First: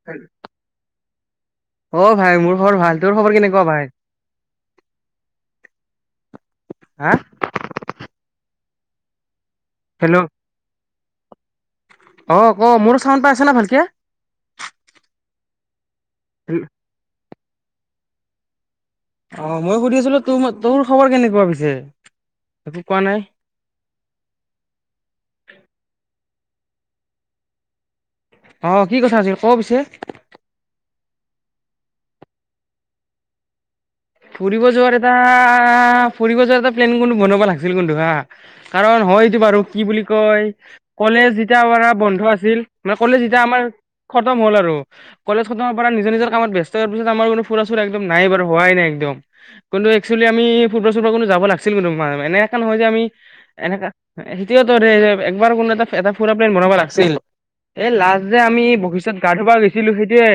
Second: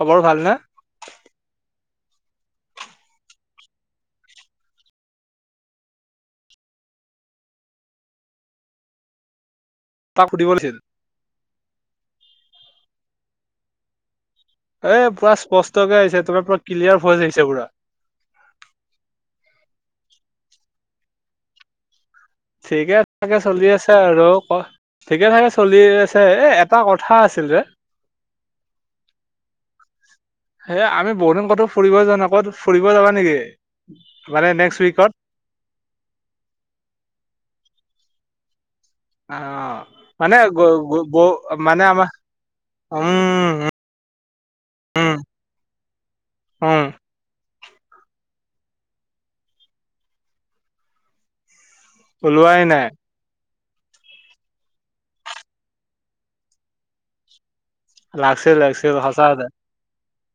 খবৰ ভাল নে। অ ভাই মোৰ খবৰ ভাল তোৰ খবৰ কেনেকুৱা ভাই। হা। হেল্ল' তাক সুধিব লাগিছিল। অ ক মোৰো চামান পাই আছে না ভালকে। এ পুৰা স্পষ্ট। আহিছে তুমাৰ পুৰা কিলিয়াৰ ভইচ আহিছে। হিছে পুৰা। অ ময়ো সুধি আছিলো, তোৰ খবৰ কেনেকুৱা পিছে। একো ঠিকে কোৱা নাই থাকে চলি আছে আৰু, ঠিকে থাকে চলি আছে। এ এটা কথা আছিল ৰে। অ কি কথা আছিল ক পিছে। এ আমি বহুত দিন ক'তো ফুৰিব যা নাই ক'তো, ফুৰিব যাবা নেকি? মানে ফুৰিব নেক্সট যোৱাৰ উইকত? এটা ফুৰিব যোৱাৰ এটা প্লেন কোন বনাবা লাগিছিল কিন্তু হা। কাৰণ হয় এইটো বাৰু কি অ' বুলি মানে কয় গ গ ব কলেজ যেতিয়াৰ মানে পৰা আমাৰ বন্ধ আছিল মানে কলেজ যেতিয়া আমাৰ উম খতম হ'ল আৰু উম কলেজ খতম হোৱাৰ পৰা নিজৰ নিজৰ কামত ব্যাস্ত উম হৱাৰ পিছত আমাৰ কোনো ফুৰা চুৰা একদম নাই বাৰু হোৱাই নাই। কিন্তু একছোৱেলি আমি ফুৰবা চুৰব কোনো যাব লাগ এনেকা ওলোৱাই নহয় নাই। যে আমি এনেকা সেইটোৱেটোৰে একবাৰ কোনো এটা এটা ফুৰা প্লেন বনাব লাগছিল। এই লাষ্ট যে লাগছিল আমি লাগছিল বশিষ্ঠত গা সঁচাতে। ধুবা গৈছিলো সেইটোয়ে,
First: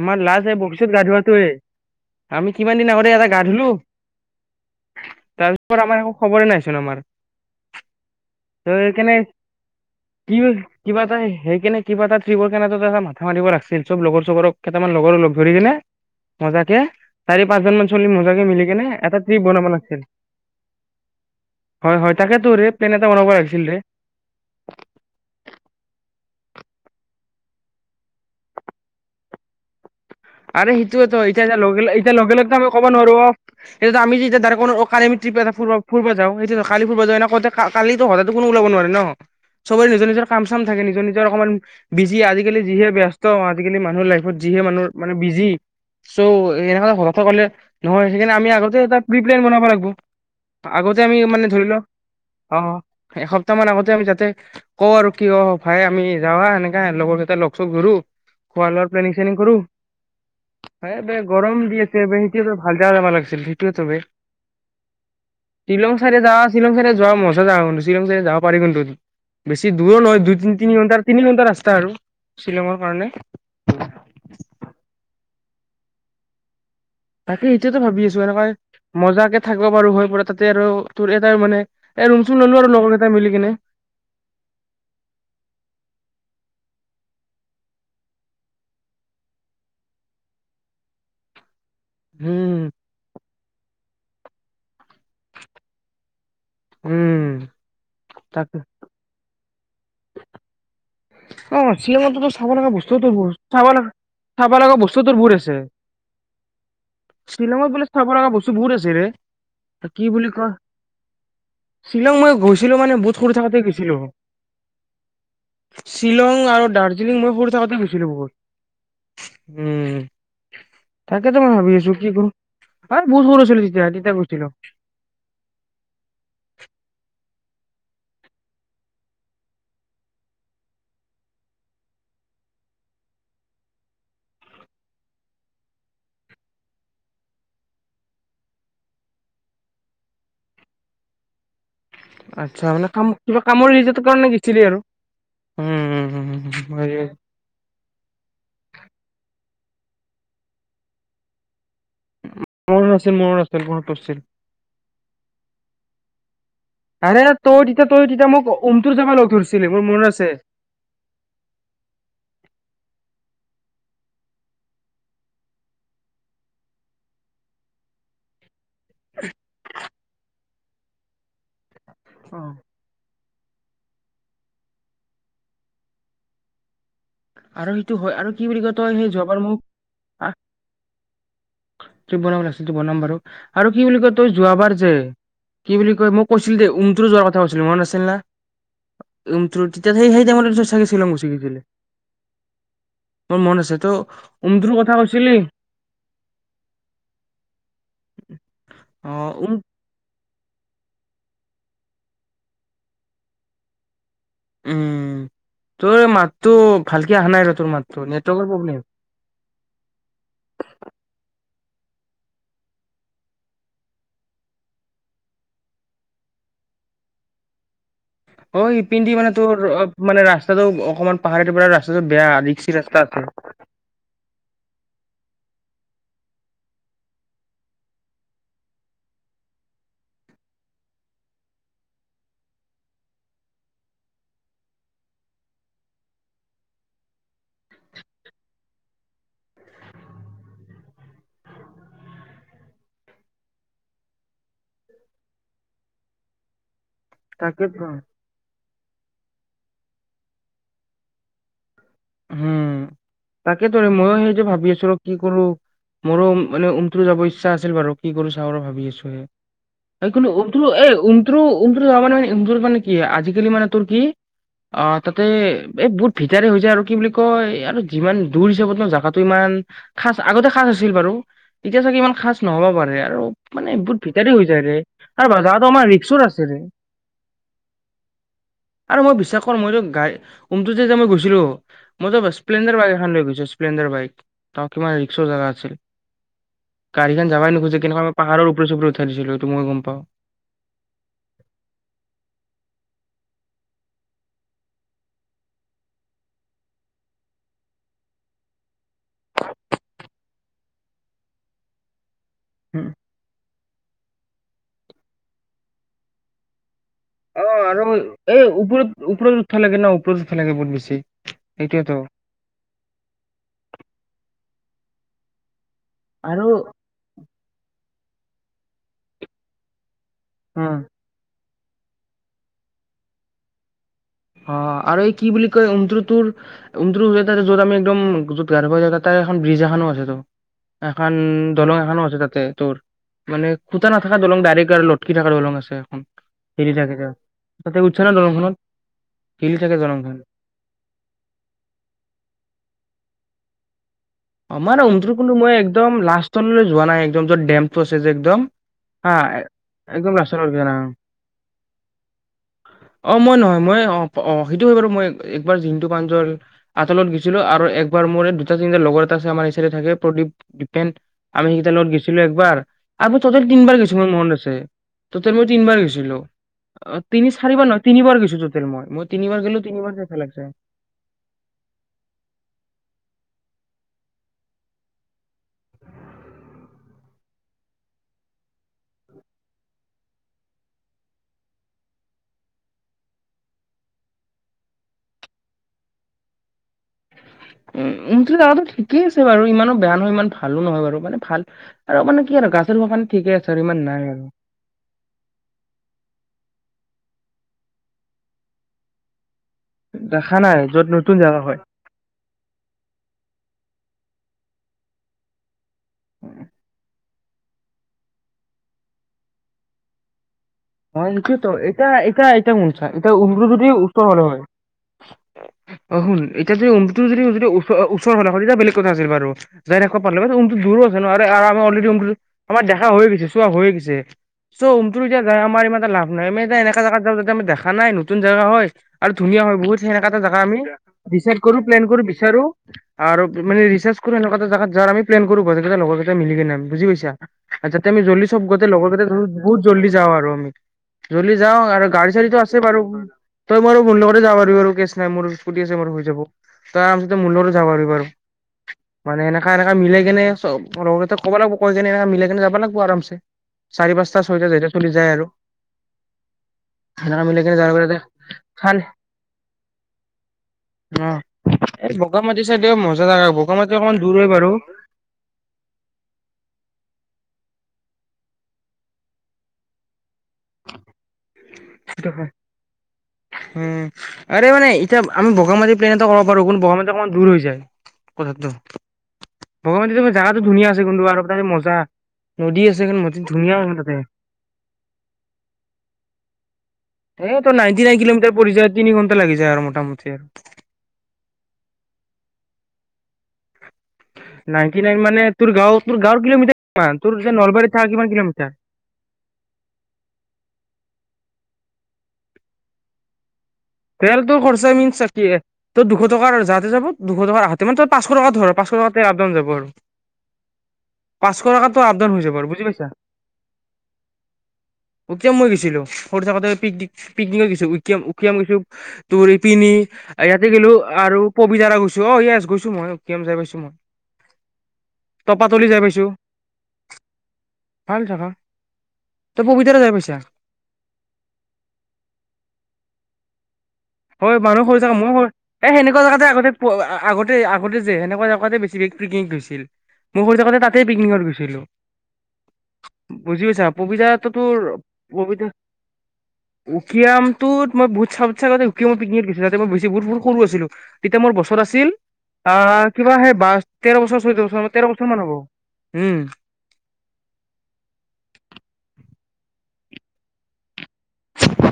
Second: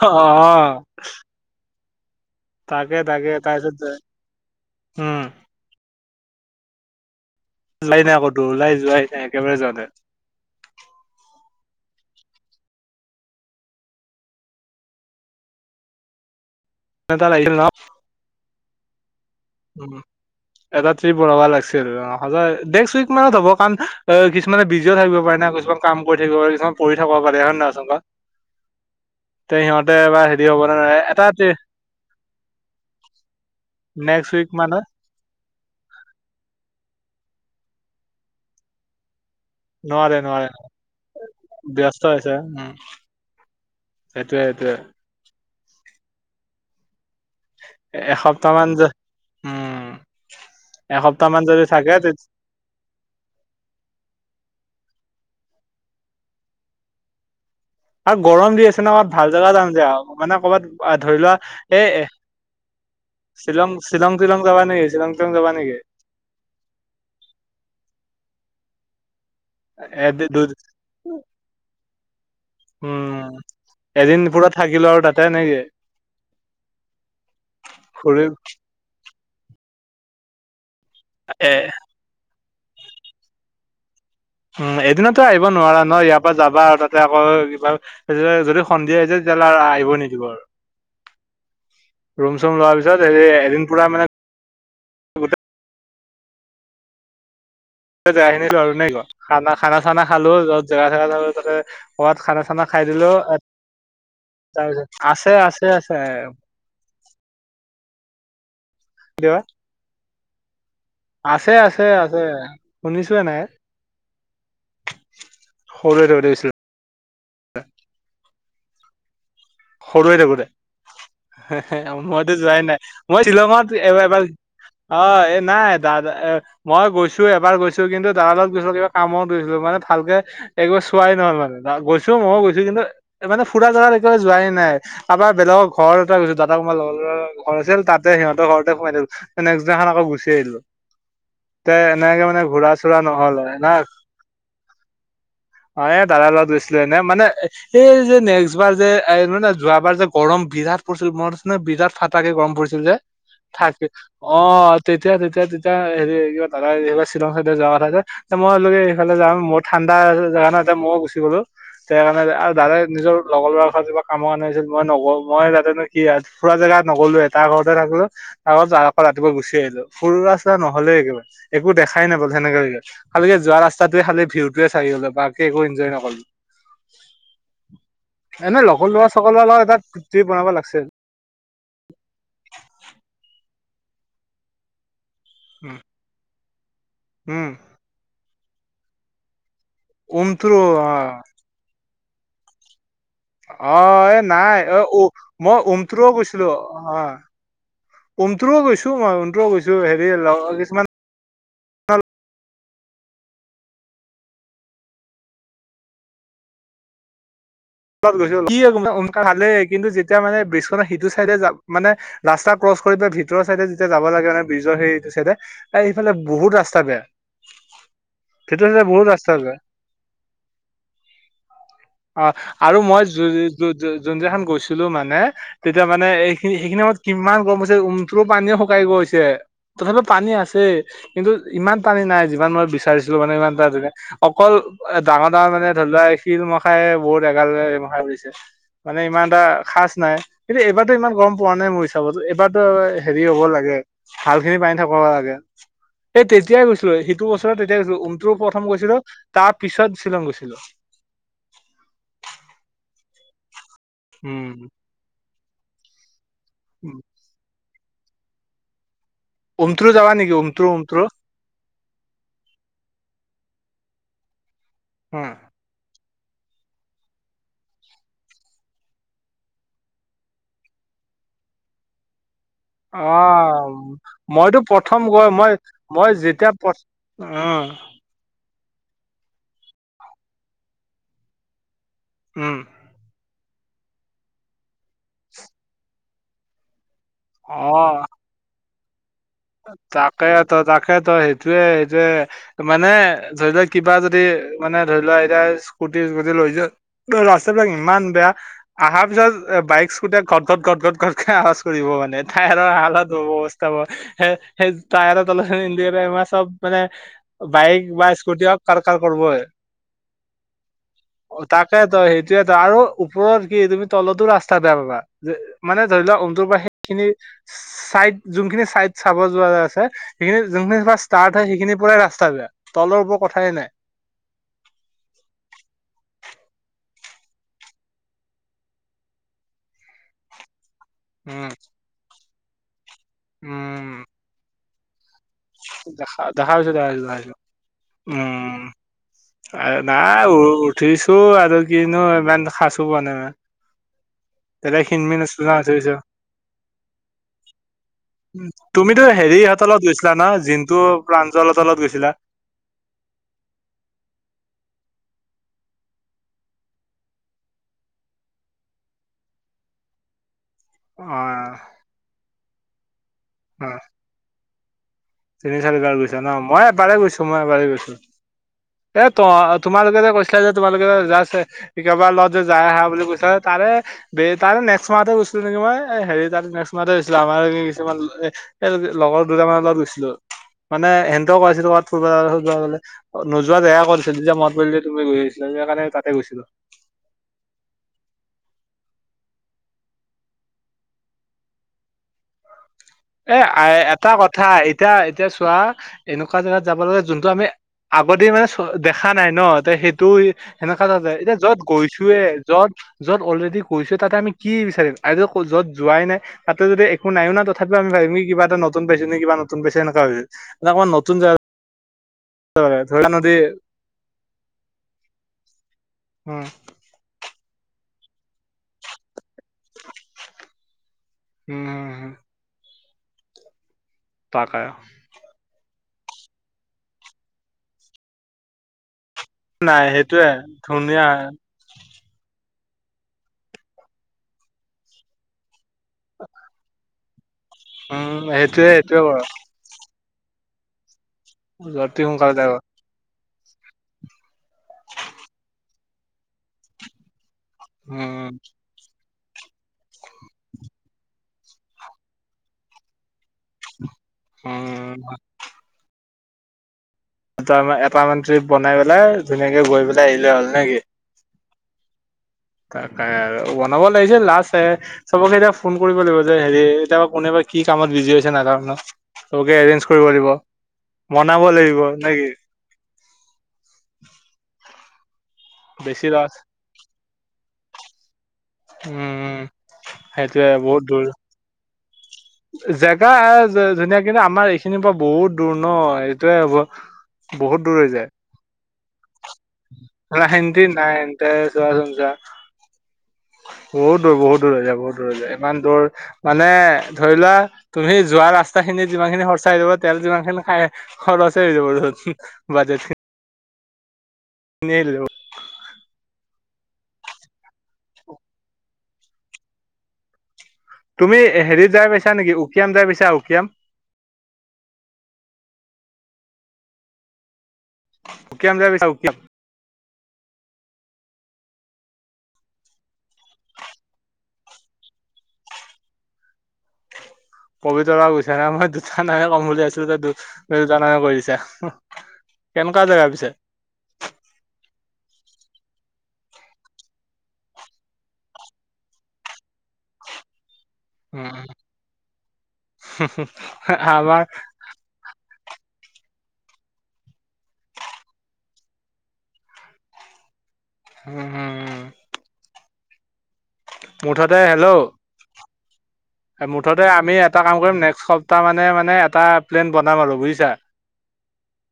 আমাৰ লাষ্ট এই অ' বশিষ্টত গা ধোৱাটোৱে। আমি কিমান দিন তাকে আগতে এটা তাকে গা ধুলো তাৰপিছত উম তাৰপিছত আমাৰ খবৰে নাইছিল আমাৰ যাই নাই আকৌ দ ত ওলাই যোৱাই সেইকাৰণে নাই একেবাৰে যোৱা নে। কি কিবা এটা সেই কেনে কিবা এটাৰপৰ কেটা মাথা মাৰিব লাগিছিল চব লগৰ চব কেইটামান লগৰ লগ ধৰি কিনে মজাক কে এটা চাৰি পাচজন মান চল মজাকে মিলি [unintelligible] উ লাগিছিল এটা ট্ৰিপ বঢ়বা লাগিছে আৰু হয় হয় অ তাকেতো ৰে প্লেন নেক্সট এটা উইক বনাব মানত হ'ব লাগিছিল ৰে কাৰণ অ কিছুমানে বিজিও থাকিব পাৰে না কিছুমান কাম কৰি থাকিব প পঢ়ি থাক পাৰে হয় নচোনা তে সিহঁত আ ৰে সেইটোয়েতো এতিয়া লগেল এতিয়া লোকেলতো আমি ক'ব নোৱাৰো অ সেইটো আমি নেক্সট উইক যেতিয়া মানত কালি্ৰপটা ফ ফুৰব যাওঁটো কালি [unintelligible] চবৰে নিজৰ নোৱাৰে নিজৰ কাম নোৱাৰে চাম থাকে নিজৰ নিজৰ অকণমান ব্যস্ত বিজি হৈছে আজিকালি উম যিহে ব্যস্তওঁ আজিকালি মানুহ লাইফত সেইটোয়ে যিহে সেইটোয়ে মানুহ বিজি চ' এনেকুৱ কলে এ- নহয় সেইকাৰণে আমি এসপ্তাহ মান আগতে যে এটা প্ৰি প্লেন বনাব উম লাগিব আগতে আমি এসপ্তাহ মান মানে যদি ধৰি লওক থাকে তে অ এসপ্তাহ মান আগতে আমি যাতে ক আৰু কি ক ভাই আমি যা হা সেনেকাে লগৰ কেটালগ আৰু গৰম দি আছে ন ভাল জাগা জাম দে ব গৰম দি এ এ, আছে বে সেইটো ভালদা লাগিছিল শ্বিলং সেইটোৱে ত বে শ্বিলং তিলং যাবা নেকি তিলং যাবা নেকি শ্বিলং চাইড যা শ্বিলং চাইডে যোৱা মজা যা শ্বিলং চাইড যা পাৰিকুনটো বেছি দূৰো এ নহয় দুই দু তিনি তিনি ঘণ্টা তিনি ঘণ্টা ৰাস্তা আৰু শ্বিলঙৰ কাৰণে পাতে নেকি তাকে সটোয়েতো ভাবি ঘূৰি আছো এনেকা মজাকে থাকিব বাৰ হৈ প তাতে আৰু তোৰ এটা এ মানে এ ৰুম চো ললো আৰু লগৰকেইটা মিলি কিনে উম এদিনতো আহিব নোৱাৰা ন ইয়াৰ পৰা যাবা আৰু তাতে আকৌ কিবা যদি সন্ধিয়া আহছে তেতিয়াহ'লে আহিব নিদিব আৰু ৰুম উম চুম লোৱাৰ পিছত হেই দিন পুৰা মানে গোটেই উম। তাকে [unintelligible] খানা। খানা চানা খালো য অঁ শ্বিলংতটোটো চাব লগা খাই বস্তু দিলো তোৰ বহুত চাব লগা চাব লগা বস্তু তোৰ বহুত আছে, শ্বিলঙত বোলে চাব লগা বস বহুত আছে ৰে। কিবা কি বুলি কোৱা আছে আছে শ্বিলং আছে মই গৈছিলো মানে বুত শুনিছোয়ে সৰু নাই থাকোতে গৈছিলোঁ। সৰুৱে থৈ শ্বিলং দিছিল আৰু দাৰ্জিলিং মই সৰু থাকোতে গৈছিলো বহু [inaudible] সৰু হৈ থাকোতে? তাকেতো মই ভাবি আছো কি কৰো মইতো যোৱাই নাই। আ বহুত মই সৰু আছিলো শ্বিলঙত তেতিয়া তেতিয়া এব গৈছিলো। অ এ নাই দাদা এ মই গৈছ এবাৰ গৈছো কিন্তু দাদা লগত গৈছিলো কিবা কামত গৈছিলো মানে ভালকে একবাৰ চোৱাই নহ'ল মানে গৈছো ময়ো গৈছো কিন্তু মানে ফুৰা জেগাত একবাৰে যোৱাই ন নাই আবাৰ বেলেগৰ ঘৰ এটাত গৈছো দাদা কোমা লগৰ ঘৰ আছিল তাতে সিহঁতৰ ঘৰতে সোমাই দিলো নেক্সট দিনাখন আকৌ গুচি আহিলো। তে এনেকে মানে আচ্ছা ঘূৰা চুৰা কাম নহল কিবা হয় কামৰ না ৰিলেটেড কাৰণে গৈছিলি আৰু। উম, অ এ উম, দাৰ উম, লগত গৈছিলো এনে উম, মানে এই যে নেক্সট বাৰ যে এই মানে যোৱাবাৰ যে গৰম বিৰাট পৰিছিল মনত আছে নে বিৰাট ফা তাকে গৰম পৰিছিল যে, মনত আছিল মনত আছিল মনত থাকি পৰিছিল অঁ, তেতিয়া তেতিয়া তেতিয়া হেৰি কিবা দাদাই আৰে শ্বিলং চাইডে যোৱা তই তেতিয়া কথা যে তই তেতিয়া মোক মই উমটোৰ যাবা এইফালে লগ যাম মোৰ ধৰিছিলি ঠাণ্ডা মনত জেগাটা আছে এ মইও গুচি গলো সেই কাৰণে আৰু দাদাই নিজৰ লগৰ ল'ৰা ঘৰত যিবা কামৰ কাৰণে যে মই নগ মই তাতেনো কি আ ফুৰা জেগাত নগলো এটা ঘৰতে থাকিলো ত তাৰ আকৌ ৰাতিপুৱা গুচি আহিলো নহ'লে একেবাৰে একো দেখাই নাপালো অ', সেনেকা লাগিলে। আৰু সে যোৱা ৰাস্তাটোৱে খালি ভিউটোৱে চাই গলো বাকী একো এনজয়ে নকৰ আৰু সেইটো হয় আৰু কি বুলি কয় এট লগৰ ল'ৰা চগৰ ল'ৰা লগত এটা ট্ৰিপ বনাব লাগছিল ট্ৰিপ বনাবলগীয়া সেটো বনাম বাৰু আৰু কি বুলি কয় তোৰ যোৱাবাৰ যে উম কি বুলি কয় মোক কৈছিল দেউ উমটো যোৱাৰ কথা উম কৈছিল মনত আছিল না? উ তোৰ তেতিয়া সেই সেই উমটো টাইমতে চাগে অ শ্বিলং গুছি গেছিলে অ এ নাই উমটোৰ অ কথা উ কৈছিলি মই উমথ্ৰ গৈছিলো অ উমথ্ৰু গৈছো অ মই উমট্ৰ উম গৈছো হেৰি এ ল কিছুমান উম তোৰ মাতটো ভালকে আহা নাই ৰ তোৰ মাততো স্কুল গৈছিলো নেটৱৰ্কৰ কি প্ৰব্লেম উমকা ভালেই কিন্তু যেতিয়া মানে বিশ্বৰা সেইটো চাইডে যাম [inaudible] মানে ৰাস্তা ক্ৰচ কৰি পেলাই ভিতৰৰ চাইডে যেতিয়া যাব লাগে মানে ব্ৰিজৰ সেই চাইডে এ ইফালে বহুত ৰাস্তা বেয়া। অ' ভিতৰৰ চাইডে বহুত সেইপিনে মানে ৰাস্তা বেয়া তোৰ অ মানে ৰাস্তাটো অকনমান পাহাৰ পৰা ৰাস্তাটো অ বেয়া [inaudible] আৰু মই জ আছে জোনজা খন গৈছিলো মানে [inaudible] তেতিয়া মানে এইখিনি সেইখিনি সময়ত কিমান গৰম হৈছে উমট্ৰু পানীয়ে শুকাই গৈছে তথাপিও পানী আছেই কিন্তু ইমান পানী নাই যিমান মই বিচাৰিছিলো মানে ইমান টা তে অকল ডাঙৰ ডাঙৰ মানে ধৰি লোৱা শিল মাখাই বহুত [inaudible] মানে ইমান এটা সচ নাই কিন্তু এইবাৰতো ইমান গম পোৱা নাই মোৰ হিচাপতো এইবাৰতো হেৰি হব লাগে ভাল খিনি পানী থাক লাগে তেতিয়াই গৈছিলৈ [inaudible] সেইটো বছৰত তেতিয়া তাকেতো গৈ উমট্ৰু প্ৰথম গৈছিলো [inaudible] তাৰ পিছত শ্বিলং গৈছিলো। উম তাক তাকেইটো ময়ো সেইটো ভাবি আছো কি কৰো। মোৰো মানে উম উমটো যাব ইচ্ছা আছিল বাৰু [inaudible] কি কৰো চাও ৰ ভাবি আছো। উমট্ৰু যাবা সখনোনো নেকি উম উমট্ৰু এই উমট্ৰু উ্ৰু [unintelligible] উমট্ৰু যাবা মানে মানে উমট্ৰু মানে কি আজিকালি মানে তোৰ কি অ' তাতে এই বু ভিতাৰে হৈ যা আৰু কি বুলি কয় আৰু যিমান দূৰ হিচাপত ন জাগাটো ইমান খচ আগতে খাঁচ আছিল বাৰু তেতিয়া চাগে ইমান খাচ নহ'ব পাৰে অ আৰু মানে বহুত ভিতাৰি হৈ মইতো যায় ৰে প্ৰথম আৰু গৈ বা- মই জাগাটো আমাৰ মই ৰিক্সত আছে যেতিয়া ৰে প্ৰথ অ আৰু মই বিশ্বাস কৰোঁ মইতো গাই উমটু যে যে মই গৈছিলোঁ মই ত উম, স্প্লেণ্ডাৰ বাইকখন লৈ গৈছো স্প্লেণ্ডাৰ বাইক তেওঁ কিমান ৰিক্স জাগা আছিল গাড়ী খন যাৱায় নোখোজে কেনেকুৱা পাহাৰৰ ওপৰত ছুপৰত তাকে তই তাকে তই সেইটোয়ে সেইটোয়ে মানে ধৰি লওক কিবা যদি মানে ধৰি লোৱা এতিয়া স্কুটি লৈ যোৱা ৰাস্তা বিলাক ইমান বেয়া আহাৰ পিছত বাইক স্কুটিয়ে ঘট ঘট ঘট ঘট ঘট আৱাজ কৰিব মানে হুম। [unintelligible] তাব সে সেই তায়াৰ তলখিনি [unintelligible] সব মানে অ বাইক আৰু বা এই স্কুটি হক কাৰ ওপৰত কাৰ ওপৰত কৰিবই উঠবা লাগে ন ওপৰত উঠবা লাগে বহুত বেছি তাকে সেইটোয়েতো তই সেইটোয়ে ত আৰু ওপৰত কি তুমি তলতো ৰাস্ বেয়া বাবা যে। মানে ধৰি লোৱা। আৰু অনটোৰ পৰা সেইখিনি। ছাইড যোনখিনি চাইড। চাব যোৱা যে আছে। সেইখিনি অ যোনখিনি পা ষ্টাৰ্ট সেইখিনি পৰাই ৰাস্তা বেয়া, তলৰ ওপৰ কথাই নাই। অ আৰু এই কি বুলি কয়, উমত্ৰ তোৰ উমত্ৰ ৱেদাৰ য'ত আমি আমি একদম য'ত গা ধুব জাগা তাৰ এখন ব্ৰিজ এখনো আছে ত। এখন উম দলং এখনো আছে তাত। তে তোৰ। মান খুটা উম নাথাকা দলং ডাইৰেক্ট। কাৰ লত। কি থাকাৰ দলং আছে এখন দেখা দেখা পাইছো হেৰি দেখা থাকে পাইছো কা দেখা পাইছো তাতে উতচ না দলংখনত। উম হিলি থাকে দলংখন নাই উ উঠিছো আৰু কিনো ইমান খাছো পোৱা নাই মই। অ তেতিয়া মানে উন্তৰ খিনমিন কোনটো আছিলো ন মই উঠিছো একদম লাষ্টলে যোৱা নাই, একদম যত ডেমটো আছে যে একদম তুমিতো হা। হেৰিহঁতৰ লগত গৈছিলা ন জিন্তু [unintelligible] প্ৰাঞ্জলৰ লগত গৈছিলা অ মই নহয়, মই অ অ সেইটো হয় বাৰু মই একবাৰ জিণ্টু, পাঞ্জল আতালত গৈছিলো আৰু একবাৰ মোৰ দুটা তিনিটা লগৰ টা আছে আমাৰ চাইডে থাকে প্ৰদীপ। ডফেন অ আমি সেইটা লগত গেছিলো একবাৰ আমি টটেল অ তিনিবাৰ গৈছোঁ মোৰ মনত আছে। টোটেল মই তিনি তিনিবাৰ চাৰিবাৰ গৈছিলো গৈছা ন মই এবাৰ অ গৈছোঁ তিনি মই এবাৰ চাৰিবাৰ নহয় গৈছোঁ তিনিবাৰ গৈছো টোটেল মই মই এ তিনিবাৰ তহ'ত গ'লো তিনিবাৰ তোমালোকে যাই যে ভাল কৈছিলা লাগছে যে তোমালোকে জাষ্ট কাৰবাৰ লগত যে যাই আহা বুলি কৈছা। তাৰে তাৰে নেক্স মাহত গৈছিলোঁ নেকি, মই হেৰি তাৰে নেক্স মাহতে গৈছিলো, আমাৰ কিছুমান লগৰ দুটামানৰ লগত গৈছিলোঁ। মানে ইহঁতেও কয় আছিলে ক'ৰবাত ফুৰিব যাব লাগিছিল। নোযোৱা জেগা ক'ত আছিল, যেতিয়া মনত পৰিল যে তুমি গৈছিলা যে সেই কাৰণে তাতে গৈছিলোঁ। উম, মুঠতে জেগা কন ঠিকেই আছে বাৰু, ইমানো বেয়া নহয়, ইমান ভালোঁ নহয় বাৰু মানে ভাল আৰু মানে। কি আৰু গা চা ধুব কাৰণে ঠিকে এ আছে আৰু ইমান নাই এটা আৰু কথা এতিয়া এতিয়া চোৱা এনেকুৱা জেগাত যাব লাগে যোনটো আমি আগতে মানে চ দেখা নাই ন। সেইটোয়ে দেখা নাই এনেকা য'ত এটা জেগাত নতুন এতিয়া, জাগা য'ত হয় গৈছোয়ে য'ত য'ত অলৰেডি। কৈছোঁ তাতে আমি কি বিচাৰিম আইদো য'ত। যোৱাই নাই তাতে যদি একো একো নাই ন তথাপি আমি ভাবিম কি কিবা এটা নতুন পাইছে নেকি কিবা নতুন পাইছে এনেকুৱা হয়। হয়, কিন্তু এতিয়াহ। কাই এতিয়া মূখ চাই ধৰা এতিয়া নদী তোৰ যদি ওচৰৰ হ'ল হয় অ' শুন উম এতিয়া ৰুমটো যদি ওচ ওচৰ হ'লে হয় তেতিয়া বেলেগ কথা আছিল বাৰু যাই থাকিব পাৰিলেহেঁতেন। ৰুমটো দূৰো নোৱাৰে উম উম অলৰেডি উম, আমাৰ দেহাৰ। এ হৈ গৈছে চোৱা, হৈ গৈছে। তাকে চ উটো [unintelligible] আমাৰ ইমানটা লাভ নাই আমি এ এনেকা জেগাত যাওঁ যদি আমি দেখা নাই নতুন জাগা হয়। আৰু ধুনীয়া হয় বহুত নাই সেনেকা এটা সেইটোয়ে জোগা আমি ধুনীয়া ডিচাইড কৰো, প্লেন কৰো বিচাৰো। আৰু মানে ৰিচাৰ্চ কৰো, এনেকুৱা এটা জোগাত যাম আমি প্লেন কৰো। এটা লগৰ কেইটা মিলিকিনে, বুজি পইছা। আছা তোমি উম জল্লি চব গতে সেইটোয়ে লগৰতে সেইটোয়ে কৰ বহুত জলি যাবা [unintelligible] ৰমিত, [unintelligible] যদি যাওঁ, আৰু অতি গাড়ী সোনকালে চাড়ীটো যাব আছে বাৰু। তই মই আৰু মো লগতে যাব পাৰিবি, আৰু কেচ নাই মোৰ ইস্কুটি আছে মোৰ হৈ যাব তই আৰমতে ম উম। মানেনেক [unintelligible] এ এনেকা মিলে কেনে চব। লগতে কব লাগিব কৈ কিনে এনে মিলাই কিনে যাব লাগিব, আৰামছে। চাৰি পাঁচটা ছয়টা যেয়া উম চলি যায় আৰু সেনেকা মিলাই কিনে ত যাব লাগে এটামান ট্ৰিপ খান বনাই পেলাই ধুনীয়াকে গৈ পেলাই আহিলে হ'ল নেকি। অ এই বগামাটি চাইডে তাক মজা জাগা আৰু বগামাটি বনাব অকমান দূৰ লাগিছে হয় বাৰু লাষ্ট চ চবকে এতিয়া ফোন কৰিব লাগিব যে হেৰি এতিয়া কোনে বা কি কামত বিজি হৈছে ন কাৰণ চবকে এৰেনজ কৰিব লাগিব। মনাব লাগিব টো নে কি? উম আৰু মানে এতিয়া আমি বগা মটি প্লেন এটা বেছি কব লছ পাৰু কিন্তু বগা মাটিত অকণ দূৰ হৈ যায়। কথাটো উম বগামাটিত জাগাটো সেইটোয়ে ধুনীয়া আছে বহুত কিন্তু দূৰ আৰু তাতে মজা নদী আছে জেগা নদী তাতে ধুনীয়া কিন্তু আমাৰ এইখিনিৰ পৰা বহুত দূৰ ন তটয়ে হ'ব সেই তটো বহুত দূৰ নাইনটি নাইন কিলোমিটাৰ পৰি যায় তিনিঘণ্টা লাগি যায় আৰমত ৰাটি নাই ত চবাসনছ বহুত দূৰ বহুত দূৰ হৈ যায় নাইনটি বহুত নাইন দূৰ হৈ মানে যায় তোৰ ইমান গাঁও দূৰ তোৰ গাঁৱৰ মানে কিলোমিটাৰ কিমান তোৰ ধৰি যে লোৱা নলবাৰীত থাকা তুমি কিমান যোৱা কিলোমিটাৰ ৰাস্তা খিনি যিমান খিনি সৰচাই দিব তেল যিমান খিনি খাই খৰছেই হৈ যাব দেখুন, বাজেট তেলটো খৰচা খিনি আহি মিনচ যাব কি এ, তোৰ দুশ টকাৰ যাত হৈ যাব, দুশ টকাৰ হাত তাৰ মানে তই পাঁচশ টকা ধৰ, পাঁচশ টকাত তে আপ-ডাউন যাব আৰু। তুমি পাঁচশ হেৰিত টকাটো যাই আপ ডাউন পাইছা হৈ যাব নেকি, আৰু বুজি উকিয়াম যাই পাইছা, উকিয়াম? তেতিয়া মই গৈছিলোঁ, সৰু থাকোঁতে পিকনিক-পিকনিকত গৈ উকীয়াম-উকিয়াম উকিয়াম গৈছোঁ যাই পাইছা উকিয়াম তোৰ ইপিনে ইয়াতে গেলো আৰু পবিতৰা গৈছোঁ, অ', ইয়েছ গৈছো মই, উকিয়াম যাই পাইছোঁ মই, তপাতলি যাই পাইছোঁ। পবিতৰা গৈছা নে নাই, মই দুটা নামে তই ক'ম বুলি পবিতৰা ভাবিছিলোঁ, যাই তই পাইছা দু-দুটা নামেই কৈ দিছা, কেনেকুৱা জেগা পিছে? হয় মানুহ সৰু জেগা-মই সৰু, এই সেনেকুৱা জেগাতে আগতে-আগতে-আগতে যে সেনেকুৱা জেগাতে বেছিকে পিকনিক গৈছিল, মোৰ সৰু থাকোঁতে তাত তাতে পিকনিকত উম গৈছিলোঁ। বুজি পাইছা, আমাৰ পবিতৰাতো তোৰ পবিতৰা উকিয়ামতোত মই বোট চা বোট চা কৈ [unintelligible] সৰু আছিলোঁ। তেতিয়া উম মোৰ বছৰ উম আছিল আ কিবা সে বা তেৰ বছৰ, মুঠতে চৈধ্য বছৰ, তেৰ হেল্ল' বছৰ মান হ'ব। উম মুঠতে আমি এটা কাম কৰিম নেক্সট সপ্তাহ মানে, মানে এটা প্লেন বনাম আৰু বুজিছা।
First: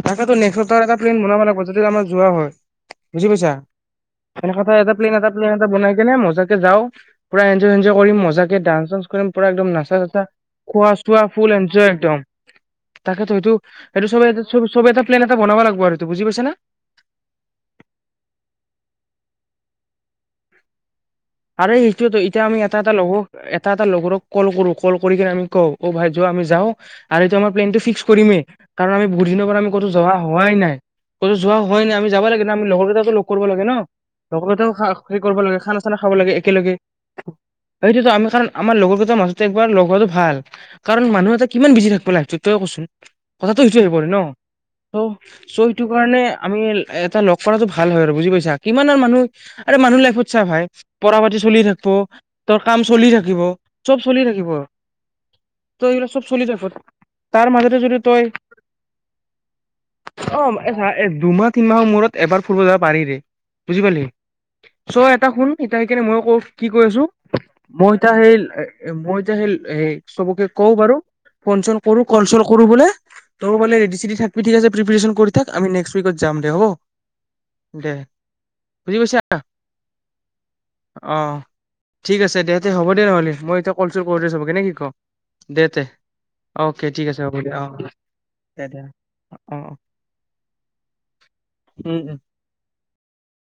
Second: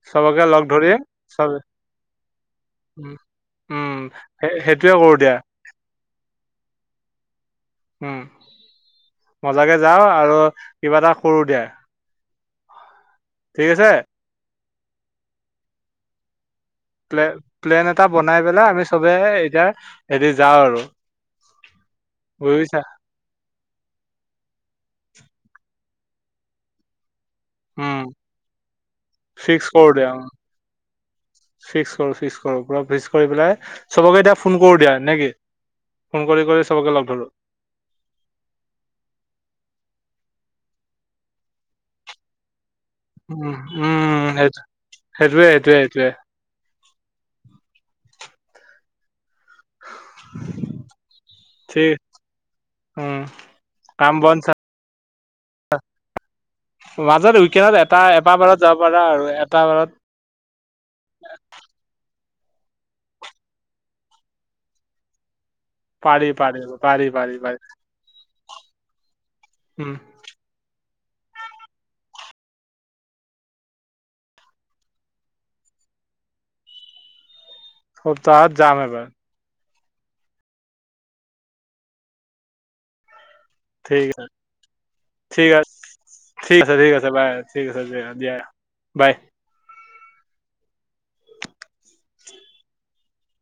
তাকেটো চবকে নেক্সট লগ ধৰি সপ্তাহত প্লেন বনাব লাগিব চব যদি আমাৰ যোৱা হয়, বুজি পাইছা? উম, সেই এনেকোৱা সেইটোয়ে এটা কৰো প্লেন এটা, দিয়া। প্লেন বনাই কেনে মজাকে যাওঁ পুৰা এন ইঞ্জয় কৰিম উম, মজাকে ডান্স চা পুৰা একদম মজাকে নাচা, যাওঁ চাচা আৰু খোৱা, কিবা এটা চোৱা কৰো ফুল দিয়া। এনজয় একদম। তাকেতো হেটো ঠিক আছে? এইটো চব-চবে এটা প্লেন এটা বনাবা লাগবো আৰু এইটো বুজি পাইছা না? প্লে, প্লেন এটা বনাই পেলাই আমি চবে এতিয়া হেৰি যাওঁ আৰু আৰু সেইটো এতিয়া আমি এটা, বুজিছা? এটা লগ, এটা, এটা লগৰক ক'ল কৰোঁ ক'ল কৰি কিনে আমি কওঁ অ', ভাই যোৱা, আমি যাওঁ। আৰু এইটো আমাৰ প্লেনটো উম, ফিক্স কৰিমে কাৰণ আমি বহুত দিনৰ পৰা ফিক্স আমি ক'তো কৰো দিয়া যোৱা উম। হোৱাই নাই, ক'তো যোৱা হোৱা ফিক্স নাই আমি কৰো যাব ফিক্স লাগে ন' কৰো আমি পুৰা লগৰ ফিক্স কেটাকো লগ কৰি কৰিব পেলাই লাগে ন? চবকে এতিয়া লগৰ ফোন কেটা কৰো খা দিয়া নে হেৰী কি? কৰিব লাগে খানা খানা খাব ফোন লাগে কৰি কৰি একেলগে, চবকে লগ ধৰো। সেইটোৱেটো আমি খা আমাৰ লগৰ কেইটাৰ মাজতে এবাৰ ল গ হোৱাটো ভাল কাৰণ মানুহ এটা কিমান বিজি থাকবো লাইফটোত, তই এ কচোন? উম, কথাটো সেইটোৱে আহি পৰে উম, ন' সেইটো ত' সেইটোয়ে সেইটোয়ে চ'সেইটো সেইটোয়ে কাৰণে আমি এটা লগ কৰাটো ভাল হয় আৰু বুজি পাইছা কিমান আৰ মানুহ আৰু মানুহৰ লাইফত চাহ ভাই। পঢ়া পাতি চলি থাকিব, ঠিক তোৰ কাম চলি উম, থাকিব, চব কাম চলি বন থাকিব, চা তই এইবিলাক চব চলি থাকিব, মাজত তাৰ উইকেণ্ডত মাজতে যদি এটা তই এটা বাৰত যাব পাৰা আৰু এটা বাৰত অ', এ দুমাহ তিনমাহৰ মূৰত এবাৰ ফুৰিব যাব পাৰিদে, বুজি পালি? চ' এটা শুন এতিয়া সেইকাৰণে মই পাৰি কওঁ পাৰি কি কৈ পাৰি আছোঁ, পাৰি পাৰি। মই এতিয়া সেই, মই এতিয়া সেই, উম, এ চবকে কওঁ বাৰু। ফোন চন কৰোঁ, কল চল কৰোঁ বোলে, তয়ো বলে ৰেডি চেদি থাকিবি, ঠিক আছে প্ৰিপেচন কৰি থাক, আমি নেক্সট উইকত যাম দে, হ'ব। দে সপ্তাহত যাম বুজি এবাৰ। পাইছা অ', ঠিক আছে দে, তে হ'ব দে নহ'লি। মই এতিয়া কল চল ঠিক আছে। কৰোঁ দে চবকে নে কি ক'? ঠিক দে আছে দে অ', অ'কে ঠিক আছে হ'ব দে, অ', দে, দে, বাই অ', অ', অ'। উম, উম।